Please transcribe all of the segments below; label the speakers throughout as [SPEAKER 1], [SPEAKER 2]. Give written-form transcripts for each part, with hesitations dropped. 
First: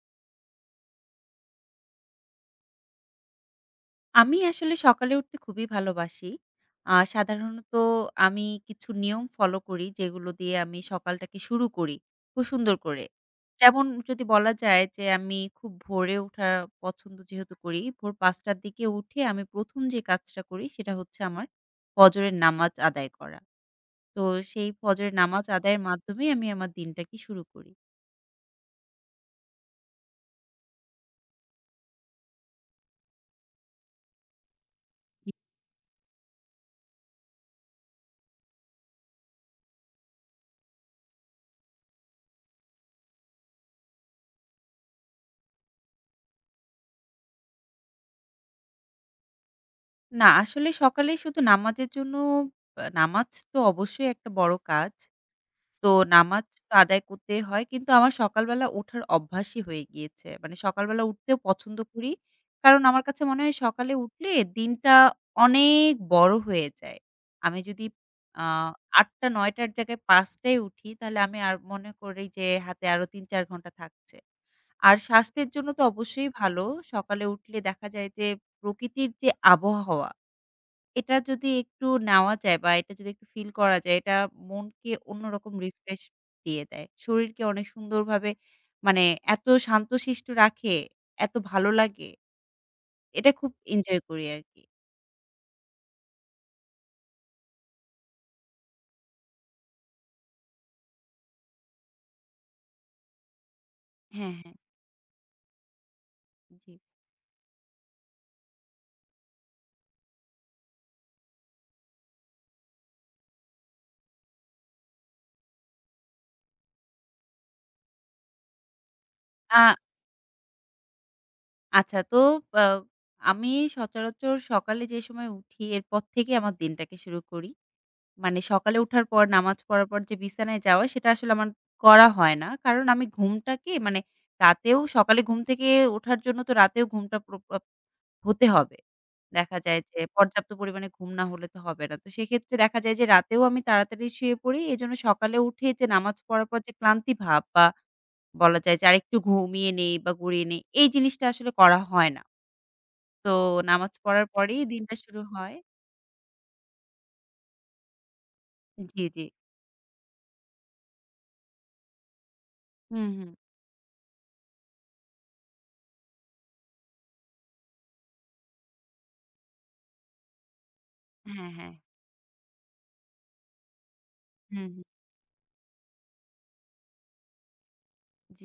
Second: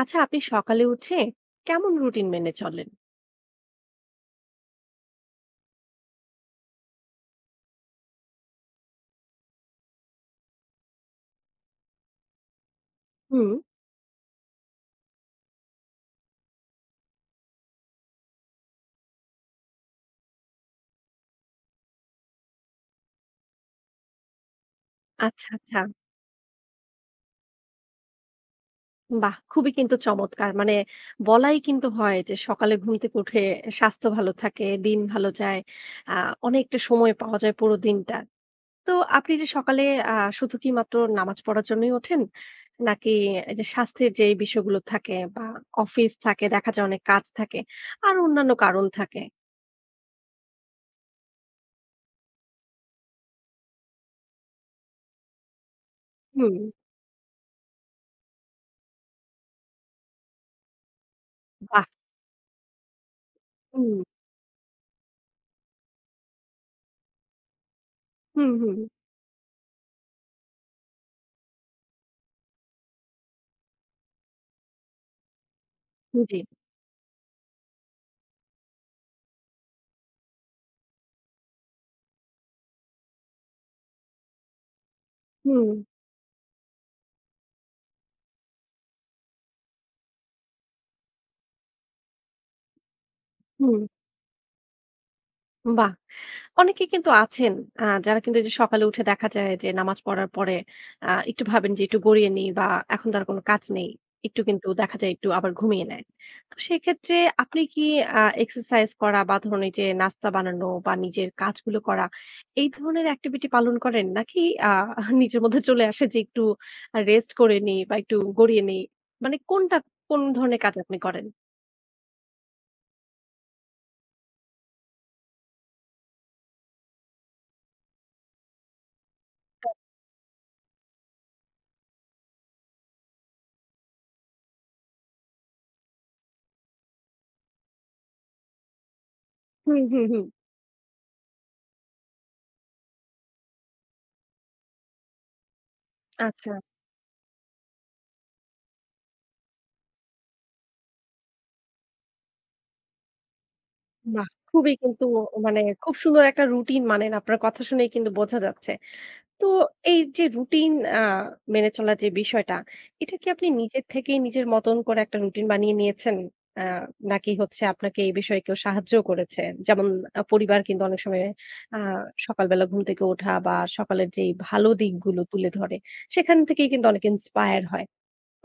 [SPEAKER 1] আচ্ছা, আপনি সকালে উঠে কেমন রুটিন মেনে চলেন?
[SPEAKER 2] আমি আসলে সকালে উঠতে খুবই ভালোবাসি। সাধারণত আমি কিছু নিয়ম ফলো করি, যেগুলো দিয়ে আমি সকালটাকে শুরু করি খুব সুন্দর করে।
[SPEAKER 1] হুম।
[SPEAKER 2] যেমন যদি বলা যায় যে, আমি খুব ভোরে ওঠা পছন্দ যেহেতু করি, ভোর ৫:০০ র দিকে উঠে আমি প্রথম যে কাজটা করি, সেটা হচ্ছে আমার ফজরের নামাজ আদায় করা। তো সেই ফজরের নামাজ
[SPEAKER 1] আচ্ছা, আচ্ছা।
[SPEAKER 2] আদায়ের মাধ্যমেই আমি আমার দিনটাকে শুরু করি।
[SPEAKER 1] বাহ! খুবই কিন্তু চমৎকার। মানে বলাই কিন্তু হয় যে সকালে ঘুম থেকে উঠে স্বাস্থ্য ভালো থাকে, দিন ভালো
[SPEAKER 2] জি।
[SPEAKER 1] যায়। আ অনেকটা সময় পাওয়া যায় পুরো দিনটা। তো আপনি যে সকালে আ শুধু কি মাত্র নামাজ পড়ার জন্যই ওঠেন? নাকি এই যে স্বাস্থ্যের যে এই বিষয়গুলো থাকে বা অফিস থাকে, দেখা যায় অনেক কাজ থাকে, আর অন্যান্য কারণ থাকে?
[SPEAKER 2] না, আসলে সকালে শুধু নামাজের জন্য নামাজ তো অবশ্যই একটা বড় কাজ। তো নামাজ
[SPEAKER 1] হুম।
[SPEAKER 2] তো আদায় করতেই হয়। কিন্তু আমার সকালবেলা ওঠার অভ্যাসই হয়ে গিয়েছে। মানে সকালবেলা উঠতেও পছন্দ
[SPEAKER 1] বাহ!
[SPEAKER 2] করি। কারণ আমার কাছে মনে হয় সকালে
[SPEAKER 1] হুম,
[SPEAKER 2] উঠলে দিনটা অনেক বড় হয়ে যায়। আমি যদি আ
[SPEAKER 1] হুম, হুম।
[SPEAKER 2] ৮:০০-৯:০০ টার জায়গায় ৫ঃ০০ টায় উঠি তাহলে আমি আর মনে করি যে হাতে আরো ৩-৪ ঘন্টা থাকছে। আর স্বাস্থ্যের জন্য তো অবশ্যই
[SPEAKER 1] জি।
[SPEAKER 2] ভালো। সকালে উঠলে দেখা যায় যে প্রকৃতির যে আবহাওয়া এটা যদি একটু নেওয়া যায় বা এটা যদি একটু ফিল করা যায়, এটা মনকে অন্যরকম
[SPEAKER 1] হুম,
[SPEAKER 2] রিফ্রেশ দিয়ে দেয়। শরীরকে অনেক সুন্দরভাবে মানে এত শান্তশিষ্ট রাখে, এত ভালো লাগে। এটা খুব
[SPEAKER 1] হুম।
[SPEAKER 2] এনজয় করি আরকি।
[SPEAKER 1] বাহ! অনেকে কিন্তু আছেন যারা কিন্তু এই যে সকালে উঠে দেখা যায় যে নামাজ পড়ার পরে একটু ভাবেন যে একটু গড়িয়ে নিই বা এখন তো আর কোনো কাজ নেই।
[SPEAKER 2] হ্যাঁ,
[SPEAKER 1] একটু
[SPEAKER 2] হ্যাঁ।
[SPEAKER 1] কিন্তু দেখা যায় একটু আবার ঘুমিয়ে নেয়। তো
[SPEAKER 2] জি।
[SPEAKER 1] সেক্ষেত্রে আপনি কি এক্সারসাইজ করা বা ধরুন এই যে নাস্তা বানানো বা নিজের কাজগুলো করা এই ধরনের অ্যাক্টিভিটি পালন করেন? নাকি আ নিজের মধ্যে চলে আসে যে একটু রেস্ট করে নিই বা একটু গড়িয়ে নিই? মানে
[SPEAKER 2] আ
[SPEAKER 1] কোনটা কোন ধরনের কাজ আপনি করেন?
[SPEAKER 2] আচ্ছা তো আ আমি সচরাচর সকালে যে সময় উঠি এরপর থেকে আমার দিনটাকে শুরু করি। মানে সকালে উঠার পর নামাজ পড়ার পর যে বিছানায় যাওয়া সেটা আসলে আমার করা হয় না। কারণ আমি ঘুমটাকে মানে রাতেও সকালে ঘুম থেকে ওঠার জন্য তো রাতেও ঘুমটা পুরো হতে হবে। দেখা
[SPEAKER 1] হুম,
[SPEAKER 2] যায় যে
[SPEAKER 1] হুম, হুম।
[SPEAKER 2] পর্যাপ্ত পরিমাণে ঘুম না হলে তো হবে না। তো সেক্ষেত্রে দেখা যায় যে রাতেও আমি তাড়াতাড়ি শুয়ে পড়ি। এজন্য সকালে উঠে যে নামাজ পড়ার
[SPEAKER 1] আচ্ছা।
[SPEAKER 2] পর যে ক্লান্তি ভাব বা বলা যায় যে আরেকটু ঘুমিয়ে নেই বা গড়িয়ে নেই এই জিনিসটা আসলে করা হয় না। তো নামাজ পড়ার
[SPEAKER 1] বাহ!
[SPEAKER 2] পরেই
[SPEAKER 1] খুবই
[SPEAKER 2] দিনটা
[SPEAKER 1] কিন্তু
[SPEAKER 2] শুরু হয়।
[SPEAKER 1] মানে খুব সুন্দর একটা রুটিন মানেন আপনার কথা শুনেই কিন্তু বোঝা যাচ্ছে।
[SPEAKER 2] জি, জি।
[SPEAKER 1] তো এই যে রুটিন আ মেনে চলার যে বিষয়টা,
[SPEAKER 2] হুম,
[SPEAKER 1] এটা কি
[SPEAKER 2] হুম।
[SPEAKER 1] আপনি নিজের থেকেই নিজের মতন করে একটা রুটিন বানিয়ে নিয়েছেন? আ নাকি হচ্ছে আপনাকে এই বিষয়ে কেউ সাহায্যও করেছে? যেমন পরিবার কিন্তু অনেক সময়
[SPEAKER 2] হ্যাঁ, হ্যাঁ।
[SPEAKER 1] আ সকালবেলা ঘুম থেকে ওঠা বা সকালের যেই
[SPEAKER 2] হুম,
[SPEAKER 1] ভালো
[SPEAKER 2] হুম।
[SPEAKER 1] দিকগুলো তুলে ধরে, সেখান থেকেই কিন্তু অনেকে ইন্সপায়ার হয়।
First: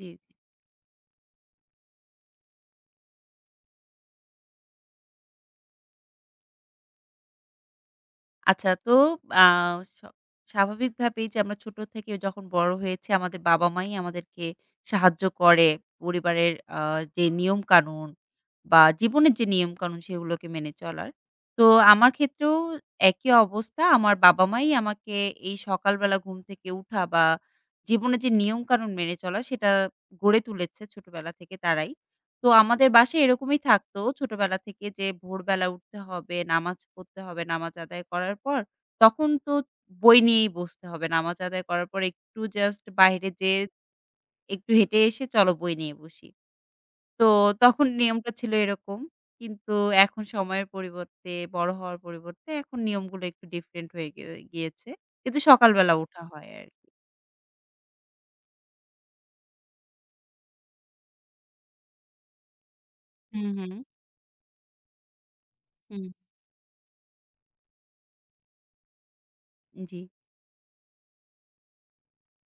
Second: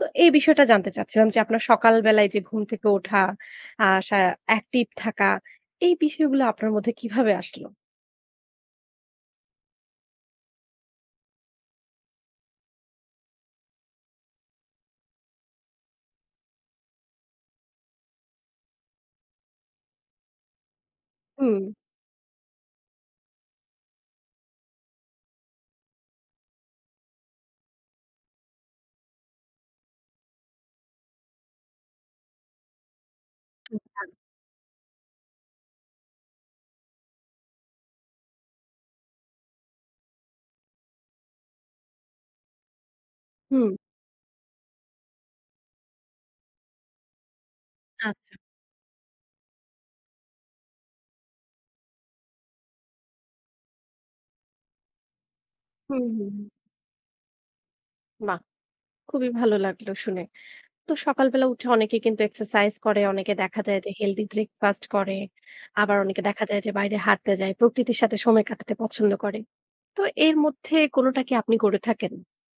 [SPEAKER 1] তো
[SPEAKER 2] জি।
[SPEAKER 1] এই বিষয়টা জানতে চাচ্ছিলাম যে আপনার সকাল বেলায় যে ঘুম থেকে ওঠা, আ সা অ্যাক্টিভ থাকা এই বিষয়গুলো আপনার মধ্যে কিভাবে আসলো?
[SPEAKER 2] আচ্ছা তো আ স স্বাভাবিকভাবেই যে আমরা ছোট থেকে যখন বড় হয়েছি আমাদের বাবা-মাই আমাদেরকে সাহায্য করে পরিবারের যে নিয়ম-কানুন বা জীবনের যে নিয়ম-কানুন সেগুলোকে মেনে চলার।
[SPEAKER 1] হুম,
[SPEAKER 2] তো আমার ক্ষেত্রেও একই অবস্থা। আমার বাবা-মাই আমাকে এই সকালবেলা ঘুম থেকে উঠা বা জীবনের যে নিয়ম-কানুন মেনে চলা সেটা গড়ে তুলেছে ছোটবেলা থেকে তারাই। তো আমাদের বাসায় এরকমই থাকতো ছোটবেলা থেকে যে ভোরবেলা উঠতে হবে, নামাজ পড়তে হবে। নামাজ আদায় করার পর তখন তো বই নিয়েই বসতে হবে। নামাজ আদায় করার পর একটু জাস্ট বাইরে যেয়ে
[SPEAKER 1] হুম।
[SPEAKER 2] একটু হেঁটে এসে চলো বই নিয়ে বসি। তো তখন নিয়মটা
[SPEAKER 1] আচ্ছা।
[SPEAKER 2] ছিল এরকম। কিন্তু এখন সময়ের পরিবর্তে, বড় হওয়ার পরিবর্তে এখন নিয়মগুলো একটু ডিফারেন্ট হয়ে গিয়েছে। কিন্তু সকালবেলা
[SPEAKER 1] হুম,
[SPEAKER 2] ওঠা
[SPEAKER 1] হুম,
[SPEAKER 2] হয়
[SPEAKER 1] হুম।
[SPEAKER 2] আরকি।
[SPEAKER 1] বাহ! খুবই ভালো লাগলো শুনে। তো সকালবেলা উঠে অনেকে কিন্তু এক্সারসাইজ করে, অনেকে
[SPEAKER 2] হুম,
[SPEAKER 1] দেখা
[SPEAKER 2] হুম,
[SPEAKER 1] যায় যে হেলথি ব্রেকফাস্ট করে। আবার
[SPEAKER 2] হুম।
[SPEAKER 1] অনেকে দেখা যায় যে বাইরে হাঁটতে যায়, প্রকৃতির সাথে সময় কাটাতে পছন্দ করে।
[SPEAKER 2] জি।
[SPEAKER 1] তো এর মধ্যে কোনটা কি আপনি করে থাকেন?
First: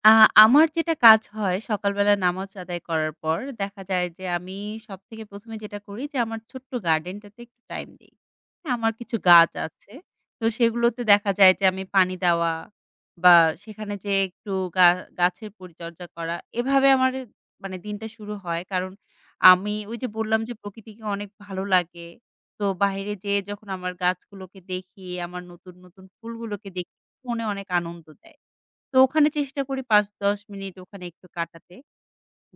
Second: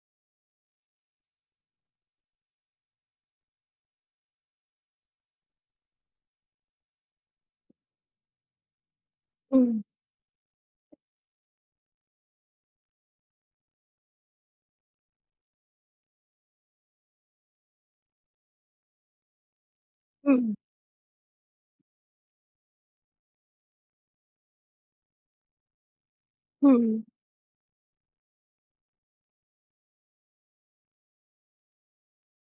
[SPEAKER 2] আ আমার যেটা কাজ হয় সকালবেলা নামাজ আদায় করার পর দেখা যায় যে আমি সবথেকে প্রথম এ যেটা করি যে আমার ছোট্ট গার্ডেনটাতে একটু টাইম দেই। হ্যাঁ, আমার কিছু গাছ
[SPEAKER 1] হুম,
[SPEAKER 2] আছে। তো সেগুলোতে দেখা যায় যে আমি পানি দেওয়া বা সেখানে যেয়ে একটু গা গাছের পরিচর্যা করা। এভাবে আমার মানে দিনটা শুরু হয়। কারণ আমি ওই যে বললাম
[SPEAKER 1] হুম,
[SPEAKER 2] যে প্রকৃতিকে অনেক ভালো লাগে। তো বাইরে যেয়ে যখন আমার গাছগুলোকে দেখি, আমার নতুন, নতুন ফুলগুলোকে
[SPEAKER 1] হুম,
[SPEAKER 2] দেখি
[SPEAKER 1] হুম।
[SPEAKER 2] মনে অনেক আনন্দ দেয়। তো ওখানে চেষ্টা করি ৫-১০ মিনিট ওখানে একটু কাটাতে।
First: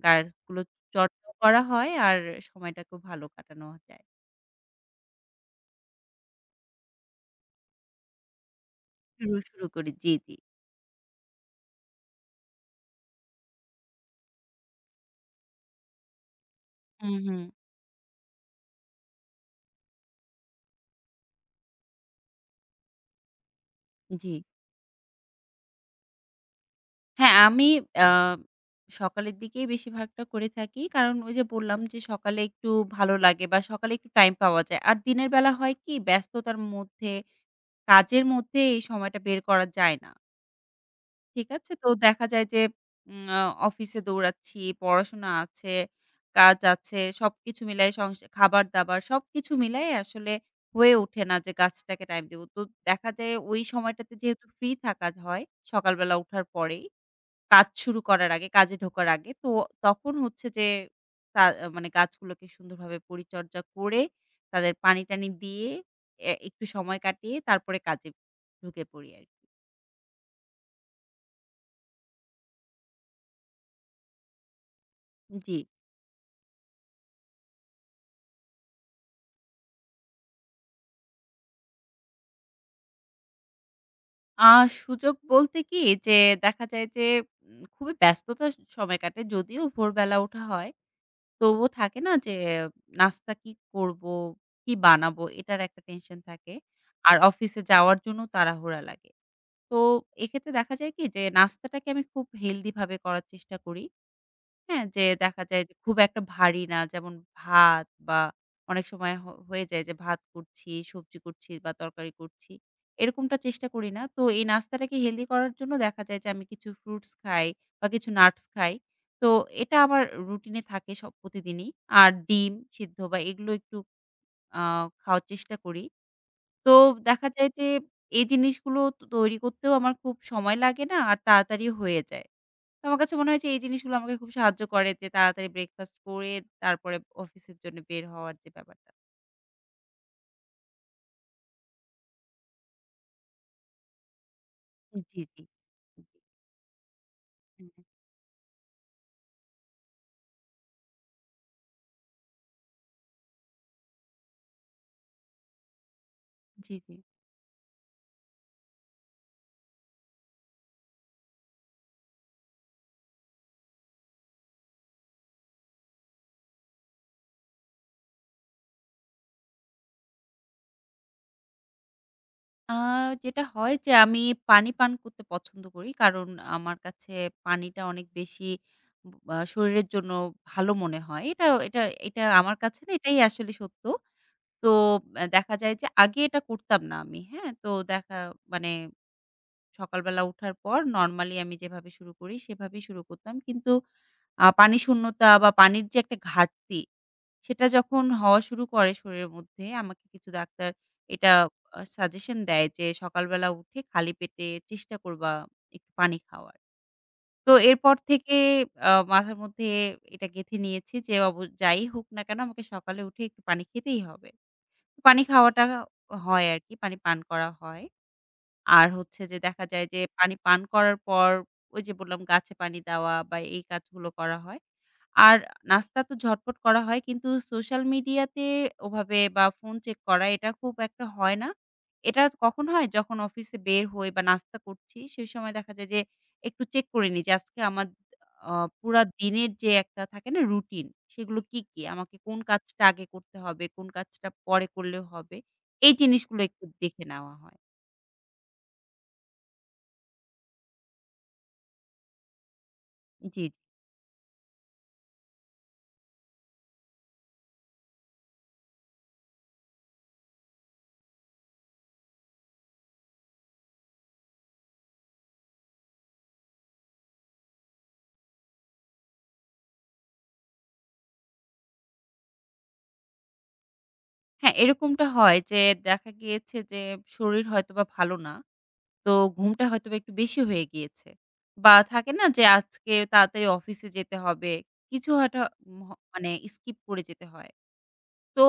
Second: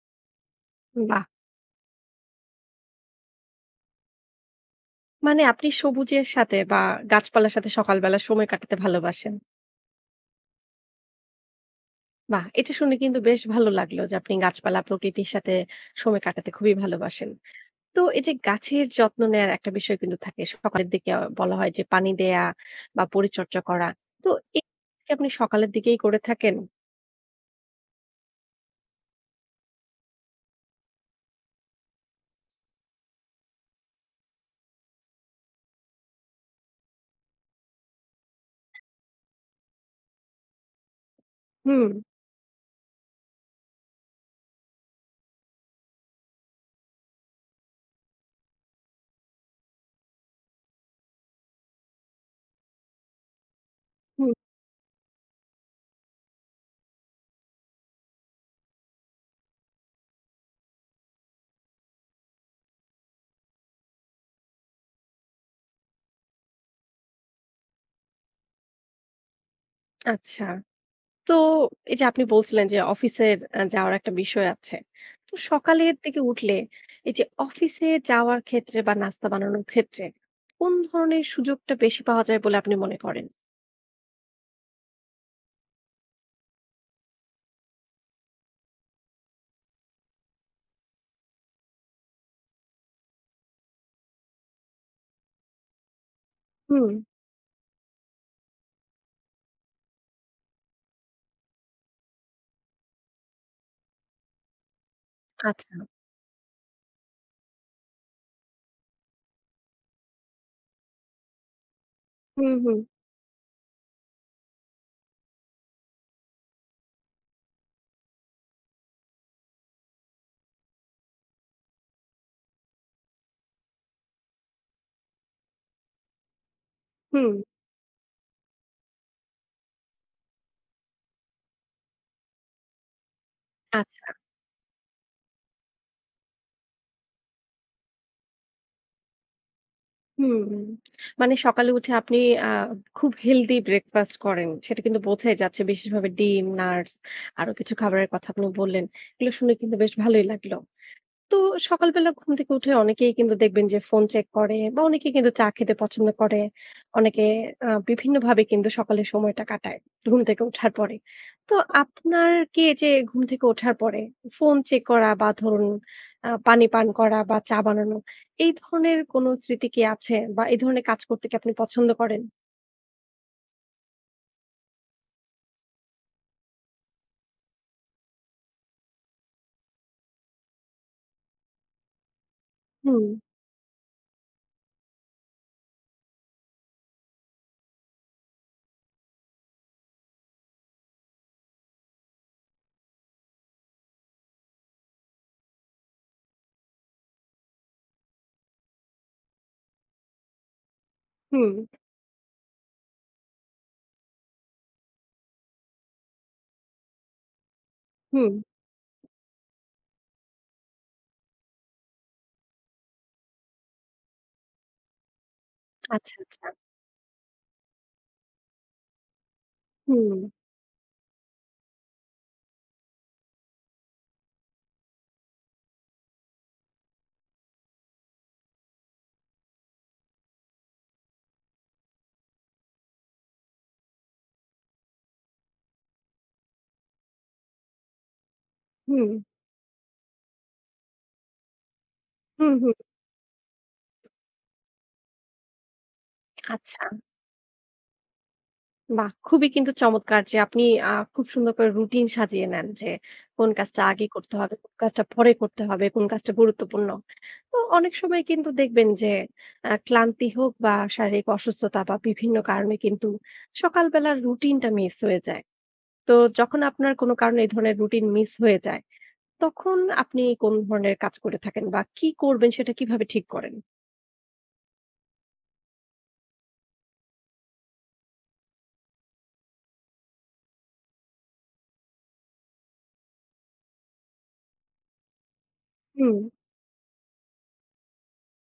[SPEAKER 2] গার্লস গুলো
[SPEAKER 1] বাহ!
[SPEAKER 2] চর্চাও করা হয় আর সময়টাকেও ভালো কাটানো যায়।
[SPEAKER 1] মানে আপনি সবুজের সাথে বা গাছপালার সাথে সকালবেলা সময় কাটাতে ভালোবাসেন।
[SPEAKER 2] শুরু করি। জি, জি।
[SPEAKER 1] বাহ! এটা শুনে কিন্তু বেশ ভালো লাগলো যে আপনি গাছপালা, প্রকৃতির সাথে সময় কাটাতে খুবই
[SPEAKER 2] হুম,
[SPEAKER 1] ভালোবাসেন।
[SPEAKER 2] হুম।
[SPEAKER 1] তো এই যে গাছের যত্ন নেয়ার একটা বিষয় কিন্তু থাকে। সকালের দিকে বলা হয় যে পানি দেয়া বা পরিচর্যা করা। তো
[SPEAKER 2] জি।
[SPEAKER 1] এই কি আপনি সকালের দিকেই করে থাকেন?
[SPEAKER 2] হ্যাঁ, আমি আ সকালের দিকেই বেশিরভাগটা করে থাকি। কারণ ওই যে বললাম যে সকালে একটু ভালো লাগে বা সকালে একটু টাইম পাওয়া যায়। আর দিনের বেলা হয় কি ব্যস্ততার মধ্যে কাজের মধ্যে এই সময়টা বের করা যায় না। ঠিক আছে। তো
[SPEAKER 1] হুম,
[SPEAKER 2] দেখা যায় যে উম আ অফিসে দৌড়াচ্ছি, পড়াশোনা আছে, কাজ আছে। সবকিছু মিলায়ে খাবার-দাবার সবকিছু মিলায়ে আসলে হয়ে ওঠে না যে গাছটাকে টাইম দিব। তো দেখা যায় ওই সময়টাতে
[SPEAKER 1] হুম,
[SPEAKER 2] যেহেতু ফ্রি থাকা হয় সকালবেলা ওঠার পরেই, কাজ শুরু করার আগে, কাজে ঢোকার আগে। তো তখন হচ্ছে যে তা মানে গাছগুলোকে সুন্দরভাবে পরিচর্যা করে তাদের পানি-টানি দিয়ে এ একটু সময় কাটিয়ে তারপরে কাজে ঢুকে পড়ি আরকি।
[SPEAKER 1] আচ্ছা। তো এই যে আপনি বলছিলেন যে অফিসের যাওয়ার একটা বিষয় আছে। তো
[SPEAKER 2] জি।
[SPEAKER 1] সকালের দিকে উঠলে এই যে অফিসে যাওয়ার ক্ষেত্রে বা নাস্তা বানানোর ক্ষেত্রে কোন ধরনের সুযোগটা বেশি পাওয়া যায় বলে আপনি মনে করেন?
[SPEAKER 2] আ সুযোগ বলতে কি যে দেখা যায় যে খুবই ব্যস্ততার সময় কাটে। যদিও ভোরবেলা ওঠা হয়। তবুও থাকে না যে নাস্তা কি করব, কি বানাবো এটার একটা টেনশন থাকে।
[SPEAKER 1] হুম।
[SPEAKER 2] আর অফিসে যাওয়ার জন্য তাড়াহুড়া লাগে। তো এক্ষেত্রে দেখা যায় কি যে নাস্তাটাকে আমি খুব হেলদি ভাবে করার চেষ্টা করি। হ্যাঁ, যে দেখা যায় যে
[SPEAKER 1] আচ্ছা।
[SPEAKER 2] খুব একটা ভারী না। যেমন ভাত বা অনেক সময় হয়ে যায় যে ভাত করছি, সবজি করছি বা তরকারি করছি।
[SPEAKER 1] হুম, হুম,
[SPEAKER 2] এরকমটা চেষ্টা করি না। তো এই নাস্তাটাকে হেলদি করার জন্য দেখা যায় যে আমি কিছু ফ্রুটস খাই বা কিছু নাটস খাই। তো এটা আমার রুটিনে থাকে সব প্রতিদিনই। আর ডিম সিদ্ধ বা এগুলো একটু আ খাওয়ার চেষ্টা করি। তো দেখা
[SPEAKER 1] হুম।
[SPEAKER 2] যায় যে এই জিনিসগুলো তৈরি করতেও আমার খুব সময় লাগে না আর তাড়াতাড়ি হয়ে যায়। তো আমার কাছে মনে হয়েছে এই জিনিসগুলো
[SPEAKER 1] আচ্ছা।
[SPEAKER 2] আমাকে খুব সাহায্য করে যে তাড়াতাড়ি ব্রেকফাস্ট করে তারপরে অফিসের জন্য বের হওয়ার যে ব্যাপারটা।
[SPEAKER 1] হুম। মানে সকালে উঠে আপনি আ খুব হেলদি ব্রেকফাস্ট করেন। সেটা কিন্তু
[SPEAKER 2] জি,
[SPEAKER 1] বোঝাই
[SPEAKER 2] জি।
[SPEAKER 1] যাচ্ছে। বিশেষভাবে ডিম, নাটস আরো
[SPEAKER 2] হ্যাঁ,
[SPEAKER 1] কিছু খাবারের কথা আপনি বললেন। এগুলো শুনে কিন্তু বেশ ভালোই লাগলো। তো সকালবেলা ঘুম থেকে উঠে অনেকেই কিন্তু দেখবেন যে ফোন চেক করে বা অনেকে কিন্তু চা খেতে পছন্দ করে।
[SPEAKER 2] জি, জি।
[SPEAKER 1] অনেকে বিভিন্নভাবে কিন্তু সকালের সময়টা কাটায় ঘুম থেকে ওঠার পরে। তো আপনার কি এই যে ঘুম থেকে ওঠার পরে ফোন চেক করা বা ধরুন পানি পান করা বা চা বানানো এই ধরনের কোনো স্মৃতি কি আছে? বা এই ধরনের কাজ করতে কি আপনি পছন্দ করেন?
[SPEAKER 2] আ যেটা হয় যে আমি পানি পান করতে পছন্দ করি। কারণ আমার কাছে পানিটা অনেক বেশি শরীরের জন্য ভালো মনে হয়। এটা এটা এটা আমার কাছে না
[SPEAKER 1] হুম,
[SPEAKER 2] এটাই আসলে সত্য। তো দেখা যায় যে আগে এটা করতাম না আমি, হ্যাঁ? তো দেখা মানে সকালবেলা উঠার পর নরমালি আমি যেভাবে শুরু করি সেভাবেই শুরু করতাম। কিন্তু পানি শূন্যতা বা পানির যে একটা ঘাটতি, সেটা যখন হওয়া শুরু করে শরীরের মধ্যে আমাকে কিছু ডাক্তার এটা
[SPEAKER 1] হুম,
[SPEAKER 2] সাজেশন দেয় যে সকালবেলা উঠে খালি পেটে চেষ্টা করবা একটু পানি খাওয়ার। তো এরপর
[SPEAKER 1] হুম।
[SPEAKER 2] থেকে মাথার মধ্যে এটা গেঁথে নিয়েছি যে যাই হোক না কেন আমাকে সকালে উঠে একটু পানি খেতেই হবে। পানি খাওয়াটা
[SPEAKER 1] আচ্ছা,
[SPEAKER 2] হয়
[SPEAKER 1] আচ্ছা।
[SPEAKER 2] আরকি, পানি পান করা হয়। আর হচ্ছে যে দেখা যায় যে
[SPEAKER 1] হুম,
[SPEAKER 2] পানি পান করার পর ওই যে বললাম গাছে পানি দেওয়া বা এই কাজগুলো করা হয়। আর নাস্তা তো ঝটপট করা হয় কিন্তু সোশ্যাল মিডিয়াতে ওভাবে বা ফোন চেক করা এটা খুব একটা হয় না। এটা কখন হয়? যখন অফিসে বের হই বা নাস্তা করছি সেই সময় দেখা যায় যে একটু চেক করে নিই যে আজকে আমার আ পুরা
[SPEAKER 1] হুম,
[SPEAKER 2] দিনের যে একটা থাকে না রুটিন সেগুলো কি, কি? আমাকে কোন
[SPEAKER 1] হুম, হুম।
[SPEAKER 2] কাজটা আগে করতে হবে, কোন কাজটা পরে করলে হবে? এই জিনিসগুলো একটু
[SPEAKER 1] আচ্ছা।
[SPEAKER 2] দেখে নেওয়া হয়।
[SPEAKER 1] বাহ! খুবই কিন্তু চমৎকার যে আপনি খুব সুন্দর করে রুটিন সাজিয়ে নেন যে
[SPEAKER 2] জি,
[SPEAKER 1] কোন
[SPEAKER 2] জি।
[SPEAKER 1] কাজটা আগে করতে হবে, কোন কাজটা পরে করতে হবে, কোন কাজটা গুরুত্বপূর্ণ। তো অনেক সময় কিন্তু দেখবেন যে ক্লান্তি হোক বা শারীরিক অসুস্থতা বা বিভিন্ন কারণে কিন্তু সকালবেলার রুটিনটা মিস হয়ে যায়। তো যখন আপনার কোনো কারণে এই ধরনের রুটিন মিস হয়ে যায়, তখন আপনি কোন ধরনের কাজ করে থাকেন বা কি করবেন সেটা কিভাবে ঠিক করেন?
[SPEAKER 2] হ্যাঁ, এরকমটা হয় যে দেখা গিয়েছে যে শরীর হয়তোবা ভালো না। তো ঘুমটা হয়তোবা একটু বেশি হয়ে গিয়েছে। বা থাকে না যে আজকে তাড়াতাড়ি অফিসে যেতে হবে। কিছু হয়তো ম
[SPEAKER 1] হুম,
[SPEAKER 2] মানে স্কিপ করে যেতে হয়। তো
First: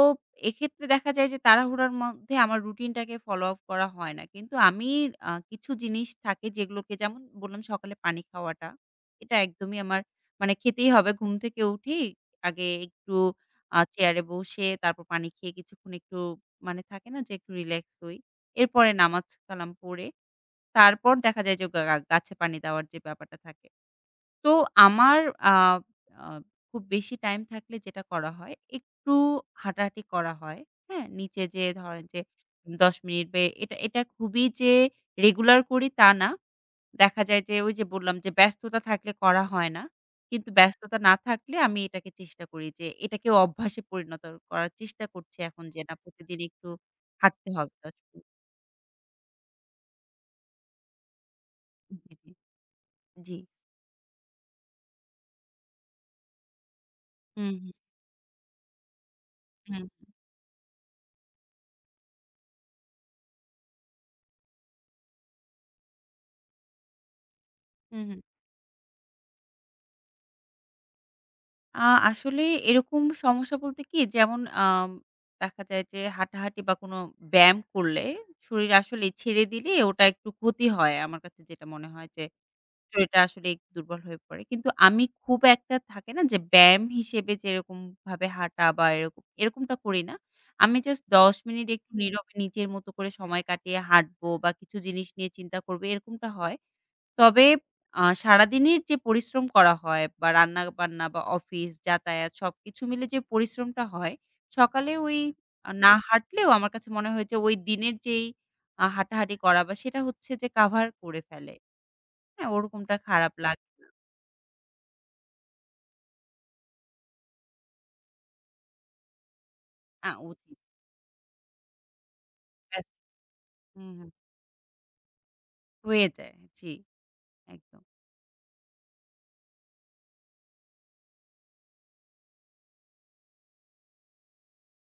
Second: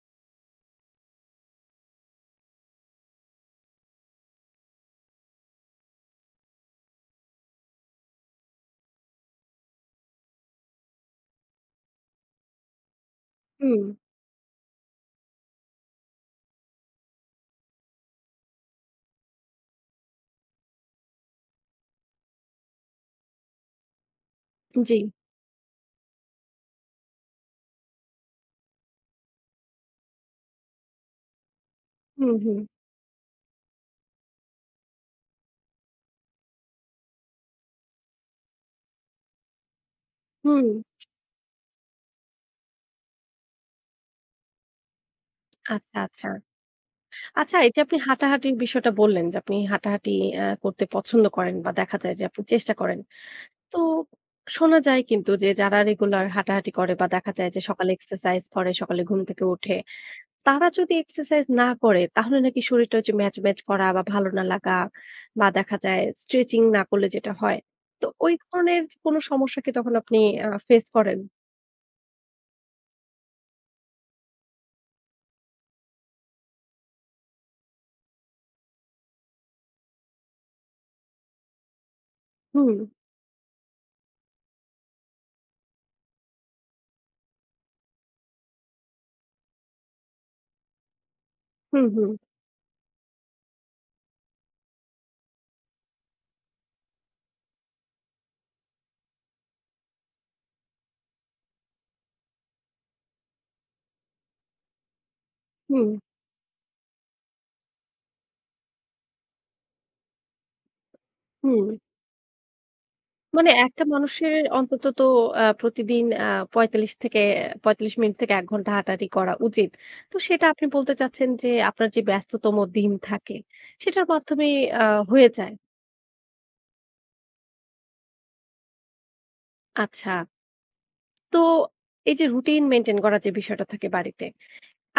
[SPEAKER 2] এক্ষেত্রে দেখা যায় যে তাড়াহুড়ার মধ্যে আমার রুটিনটাকে ফলো আপ করা হয় না। কিন্তু আমি কিছু জিনিস থাকে যেগুলোকে যেমন বললাম সকালে পানি খাওয়াটা। এটা একদমই আমার মানে খেতেই হবে। ঘুম থেকে উঠেই আগে একটু
[SPEAKER 1] হুম।
[SPEAKER 2] চেয়ারে বসে তারপর পানি খেয়ে কিছুক্ষণ একটু মানে থাকে না যে একটু রিল্যাক্স হই। এরপরে নামাজ কালাম পড়ে তারপর দেখা যায় যে গাছে পানি দেওয়ার যে ব্যাপারটা থাকে। তো
[SPEAKER 1] জি।
[SPEAKER 2] আমার আ আ খুব বেশি টাইম থাকলে যেটা করা হয়, একটু হাঁটাহাঁটি করা হয়। হ্যাঁ? নিচে যেয়ে ধরেন যে
[SPEAKER 1] হুম, হুম।
[SPEAKER 2] ১০ মিনিট এটা এটা খুবই যে রেগুলার করি তা না। দেখা যায় যে ওই যে বললাম যে ব্যস্ততা থাকলে করা হয় না। কিন্তু
[SPEAKER 1] হুম।
[SPEAKER 2] ব্যস্ততা না থাকলে আমি এটাকে চেষ্টা করি যে এটাকেও অভ্যাসে পরিণত করার চেষ্টা করছি এখন যে না
[SPEAKER 1] আচ্ছা, আচ্ছা।
[SPEAKER 2] প্রতিদিন একটু হাঁটতে
[SPEAKER 1] আচ্ছা এই
[SPEAKER 2] হবে
[SPEAKER 1] যে
[SPEAKER 2] ১০
[SPEAKER 1] আপনি
[SPEAKER 2] মিনিট।
[SPEAKER 1] হাঁটাহাঁটির বিষয়টা বললেন যে আপনি হাঁটাহাঁটি করতে পছন্দ করেন বা দেখা
[SPEAKER 2] জি,
[SPEAKER 1] যায় যে
[SPEAKER 2] জি।
[SPEAKER 1] আপনি চেষ্টা করেন।
[SPEAKER 2] জি।
[SPEAKER 1] তো শোনা যায় কিন্তু যে যারা রেগুলার হাঁটাহাঁটি করে বা দেখা যায়
[SPEAKER 2] হুম,
[SPEAKER 1] যে
[SPEAKER 2] হুম,
[SPEAKER 1] সকালে এক্সারসাইজ করে, সকালে ঘুম থেকে উঠে,
[SPEAKER 2] হুম,
[SPEAKER 1] তারা যদি এক্সারসাইজ না করে তাহলে নাকি শরীরটা ওই যে ম্যাজ, ম্যাজ করা বা ভালো না লাগা বা দেখা যায় স্ট্রেচিং না করলে যেটা হয়।
[SPEAKER 2] হুম,
[SPEAKER 1] তো
[SPEAKER 2] হুম।
[SPEAKER 1] ওই ধরনের কোনো সমস্যা কি তখন আপনি ফেস করেন?
[SPEAKER 2] আ আসলে এরকম সমস্যা বলতে কি যেমন দেখা যায় যে হাঁটাহাঁটি বা কোনো ব্যায়াম করলে শরীর আসলেই ছেড়ে দিলে ওটা একটু ক্ষতি হয়। আমার কাছে যেটা মনে হয় যে
[SPEAKER 1] হুম,
[SPEAKER 2] শরীরটা আসলে একটু দুর্বল হয়ে পড়ে। কিন্তু আমি খুব একটা থাকে না যে ব্যায়াম হিসেবে যেরকমভাবে হাঁটা বা এরকম, এরকমটা করি না। আমি জাস্ট ১০ মিনিট
[SPEAKER 1] হুম,
[SPEAKER 2] একটু
[SPEAKER 1] হুম,
[SPEAKER 2] নীরবে নিজের মতো করে সময় কাটিয়ে হাঁটবো বা কিছু জিনিস নিয়ে চিন্তা করব এরকমটা হয়। তবে সারাদিনের যে পরিশ্রম করা হয় বা রান্না-বান্না বা অফিস, যাতায়াত সবকিছু মিলে যে পরিশ্রমটা হয়, সকালে ওই
[SPEAKER 1] হুম,
[SPEAKER 2] না হাঁটলেও আমার কাছে মনে হয় যে ওই দিনের যেই হাঁটাহাঁটি করা বা সেটা হচ্ছে যে কাভার করে ফেলে।
[SPEAKER 1] হুম।
[SPEAKER 2] হ্যাঁ, ওরকমটা খারাপ
[SPEAKER 1] মানে
[SPEAKER 2] লাগে
[SPEAKER 1] একটা
[SPEAKER 2] না।
[SPEAKER 1] মানুষের অন্তত তো প্রতিদিন ৪৫ থেকে ৪৫ মিনিট থেকে ১ ঘন্টা হাঁটাহাঁটি করা উচিত। তো সেটা
[SPEAKER 2] উচিত।
[SPEAKER 1] আপনি বলতে চাচ্ছেন যে আপনার যে ব্যস্ততম
[SPEAKER 2] ব্যাস
[SPEAKER 1] দিন থাকে
[SPEAKER 2] হুম,
[SPEAKER 1] সেটার
[SPEAKER 2] হুম।
[SPEAKER 1] মাধ্যমে আ হয়ে যায়।
[SPEAKER 2] হয়ে যায়। জি, একদম।
[SPEAKER 1] আচ্ছা। তো এই যে রুটিন মেইনটেইন করার যে বিষয়টা থাকে বাড়িতে,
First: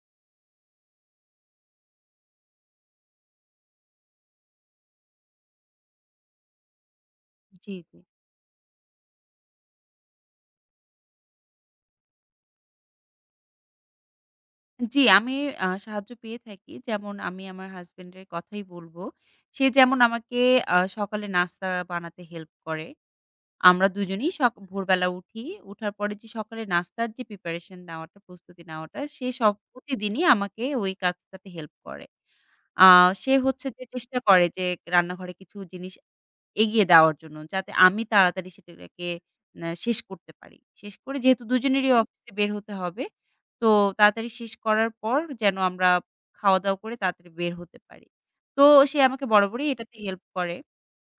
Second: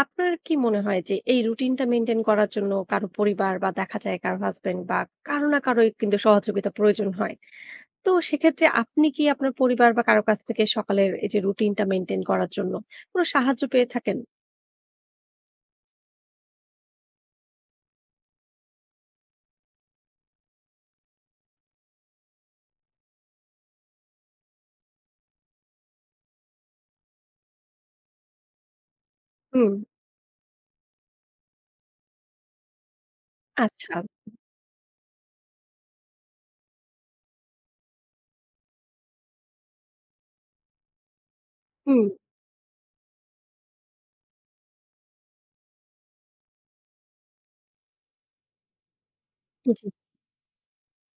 [SPEAKER 1] আপনার কি মনে হয় যে এই রুটিনটা মেইনটেইন করার জন্য কারো পরিবার বা দেখা যায় কারো হাসব্যান্ড বা কারো না কারো কিন্তু সহযোগিতা প্রয়োজন হয়।
[SPEAKER 2] জি, জি।
[SPEAKER 1] তো সেক্ষেত্রে আপনি কি আপনার পরিবার বা কারো কাছ থেকে সকালের এই যে রুটিনটা মেইনটেইন করার জন্য কোনো সাহায্য পেয়ে থাকেন?
[SPEAKER 2] জি, আমি সাহায্য পেয়ে থাকি। যেমন আমি আমার হাসব্যান্ডের কথাই বলব। সে যেমন আমাকে সকালে নাস্তা বানাতে হেল্প করে। আমরা দুজনেই ভোরবেলা উঠি। উঠার পরে যে সকালে নাস্তার যে প্রিপারেশন নেওয়াটা, প্রস্তুতি নেওয়াটা, সে সব
[SPEAKER 1] হুম।
[SPEAKER 2] প্রতিদিনই আমাকে ওই কাজটাতে হেল্প করে। আ সে হচ্ছে যে
[SPEAKER 1] আচ্ছা।
[SPEAKER 2] চেষ্টা করে যে রান্নাঘরে কিছু জিনিস এগিয়ে দেওয়ার জন্য, যাতে আমি তাড়াতাড়ি সেটাকে শেষ করতে পারি। শেষ করে যেহেতু দুজনেরই
[SPEAKER 1] হুম,
[SPEAKER 2] অফিসে বের হতে হবে, তো তাড়াতাড়ি শেষ করার পর যেন আমরা খাওয়া-দাওয়া করে তাড়াতাড়ি বের হতে পারি। তো সে আমাকে বরাবরই
[SPEAKER 1] জি,
[SPEAKER 2] এটাতে হেল্প করে।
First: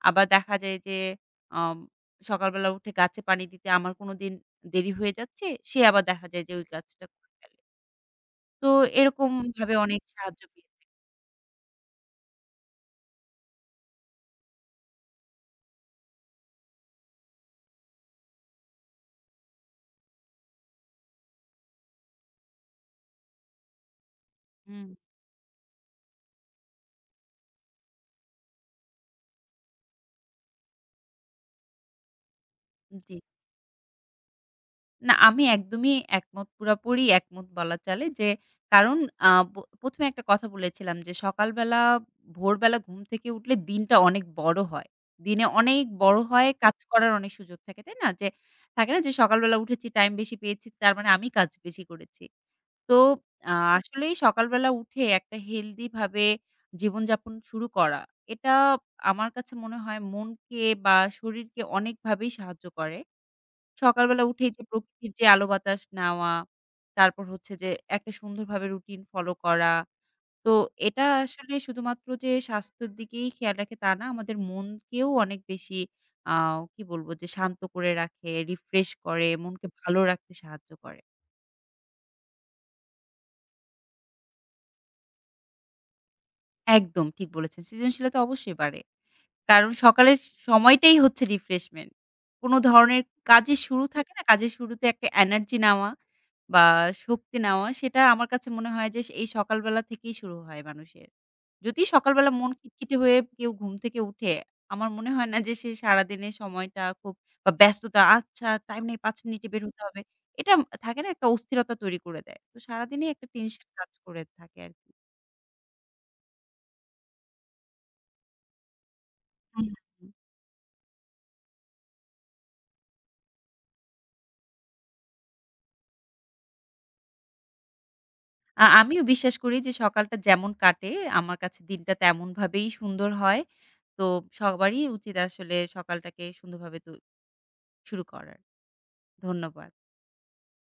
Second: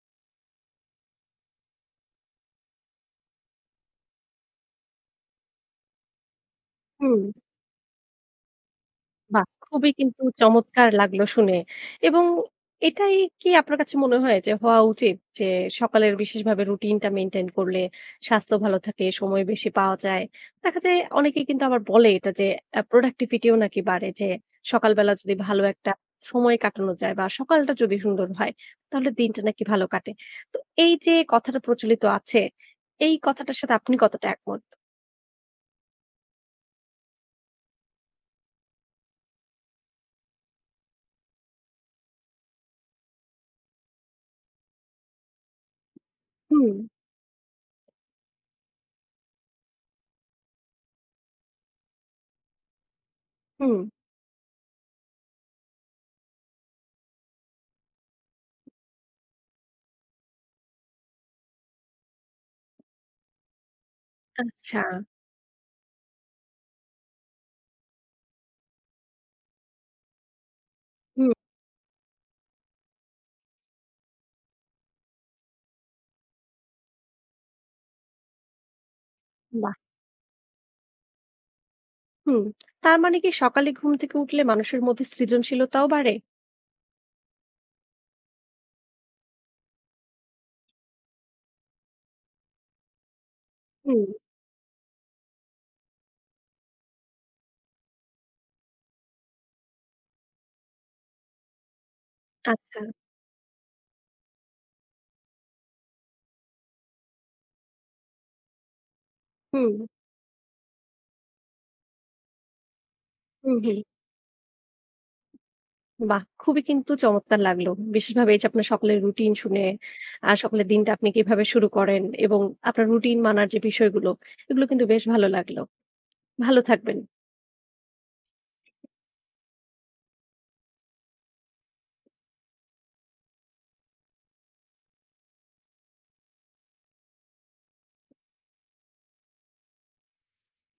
[SPEAKER 2] আবার দেখা যায় যে আম সকালবেলা উঠে গাছে পানি দিতে আমার কোনোদিন দেরি হয়ে যাচ্ছে, সে আবার দেখা যায় যে ওই গাছটা
[SPEAKER 1] হুম।
[SPEAKER 2] করে ফেলে। তো
[SPEAKER 1] বাহ!
[SPEAKER 2] এরকমভাবে
[SPEAKER 1] খুবই
[SPEAKER 2] অনেক
[SPEAKER 1] কিন্তু
[SPEAKER 2] সাহায্য পেয়ে থাকি।
[SPEAKER 1] চমৎকার লাগলো শুনে। এবং এটাই কি আপনার কাছে মনে হয় যে হওয়া উচিত যে সকালের বিশেষভাবে রুটিনটা মেইনটেইন করলে স্বাস্থ্য ভালো থাকে, সময় বেশি পাওয়া যায়। দেখা যায় অনেকেই কিন্তু আবার বলে এটা যে প্রোডাক্টিভিটিও নাকি বাড়ে যে
[SPEAKER 2] হুম,
[SPEAKER 1] সকালবেলা যদি ভালো একটা সময় কাটানো যায় বা সকালটা যদি সুন্দর হয় তাহলে দিনটা নাকি ভালো কাটে। তো এই যে কথাটা প্রচলিত আছে,
[SPEAKER 2] জি।
[SPEAKER 1] এই কথাটার সাথে আপনি কতটা একমত?
[SPEAKER 2] না আমি একদমই একমত, পুরাপুরি একমত বলা চলে যে কারণ আ ব প্রথম এ একটা কথা বলেছিলাম যে সকালবেলা ভোরবেলা ঘুম থেকে উঠলে দিনটা অনেক বড় হয়। দিনে অনেক বড় হয়,
[SPEAKER 1] হুম।
[SPEAKER 2] কাজ করার অনেক সুযোগ থাকে, তাই না? যে থাকে না যে সকালবেলা উঠেছি টাইম বেশি পেয়েছি তার মানে আমি কাজ বেশি করেছি। তো আ
[SPEAKER 1] হুম,
[SPEAKER 2] আসলেই সকালবেলা উঠে একটা হেলথি ভাবে জীবনযাপন শুরু করা, এটা আমার কাছে মনে হয় মনকে বা শরীরকে অনেকভাবেই সাহায্য করে। সকালবেলা উঠেই যে
[SPEAKER 1] আচ্ছা।
[SPEAKER 2] প্রকৃতির যে আলো বাতাস নেওয়া, তারপর হচ্ছে যে একটা সুন্দরভাবে রুটিন ফলো করা। তো এটা
[SPEAKER 1] হুম,
[SPEAKER 2] আসলে শুধুমাত্র যে স্বাস্থ্যের দিকেই খেয়াল রাখে তা না, আমাদের মনকেও অনেক বেশি আ কি বলবো যে শান্ত করে রাখে, রিফ্রেশ করে, মনকে
[SPEAKER 1] বাহ!
[SPEAKER 2] ভালো রাখতে সাহায্য করে।
[SPEAKER 1] হুম, তার মানে কি সকালে ঘুম থেকে উঠলে মানুষের মধ্যে সৃজনশীলতাও বাড়ে?
[SPEAKER 2] একদম ঠিক বলেছেন। সৃজনশীলতা অবশ্যই বাড়ে। কারণ সকালের সময়টাই হচ্ছে রিফ্রেশমেন্ট। কোন ধরনের কাজের শুরু
[SPEAKER 1] হুম,
[SPEAKER 2] থাকে না? কাজের শুরুতে একটা এনার্জি নেওয়া বা শক্তি নেওয়া সেটা আমার কাছে মনে হয় যে এই সকালবেলা থেকেই শুরু হয় মানুষের। যদি সকালবেলা মন
[SPEAKER 1] আচ্ছা।
[SPEAKER 2] খিটখিটে হয়ে কেউ ঘুম থেকে উঠে, আমার মনে হয় না যে সে সারাদিনের সময়টা খুব বা ব্যস্ততা, আচ্ছা টাইম নেই ৫ মিনিটে বের
[SPEAKER 1] হুম,
[SPEAKER 2] হতে হবে। এটা থাকে না একটা অস্থিরতা তৈরি করে দেয়। তো সারাদিনই একটা
[SPEAKER 1] হুম,
[SPEAKER 2] টেনশন
[SPEAKER 1] হুম।
[SPEAKER 2] কাজ করে থাকে আরকি।
[SPEAKER 1] বাহ! খুবই কিন্তু চমৎকার লাগলো। বিশেষভাবে এই যে আপনার সকালের রুটিন শুনে,
[SPEAKER 2] হুম।
[SPEAKER 1] সকালের দিনটা আপনি কিভাবে শুরু করেন এবং আপনার রুটিন মানার যে বিষয়গুলো, এগুলো কিন্তু বেশ ভালো লাগলো। ভালো থাকবেন।
[SPEAKER 2] আমিও বিশ্বাস করি যে সকালটা যেমন কাটে আমার কাছে দিনটা তেমনভাবেই সুন্দর হয়। তো সবারই উচিত আসলে সকালটাকে সুন্দরভাবে তো শুরু করার। ধন্যবাদ।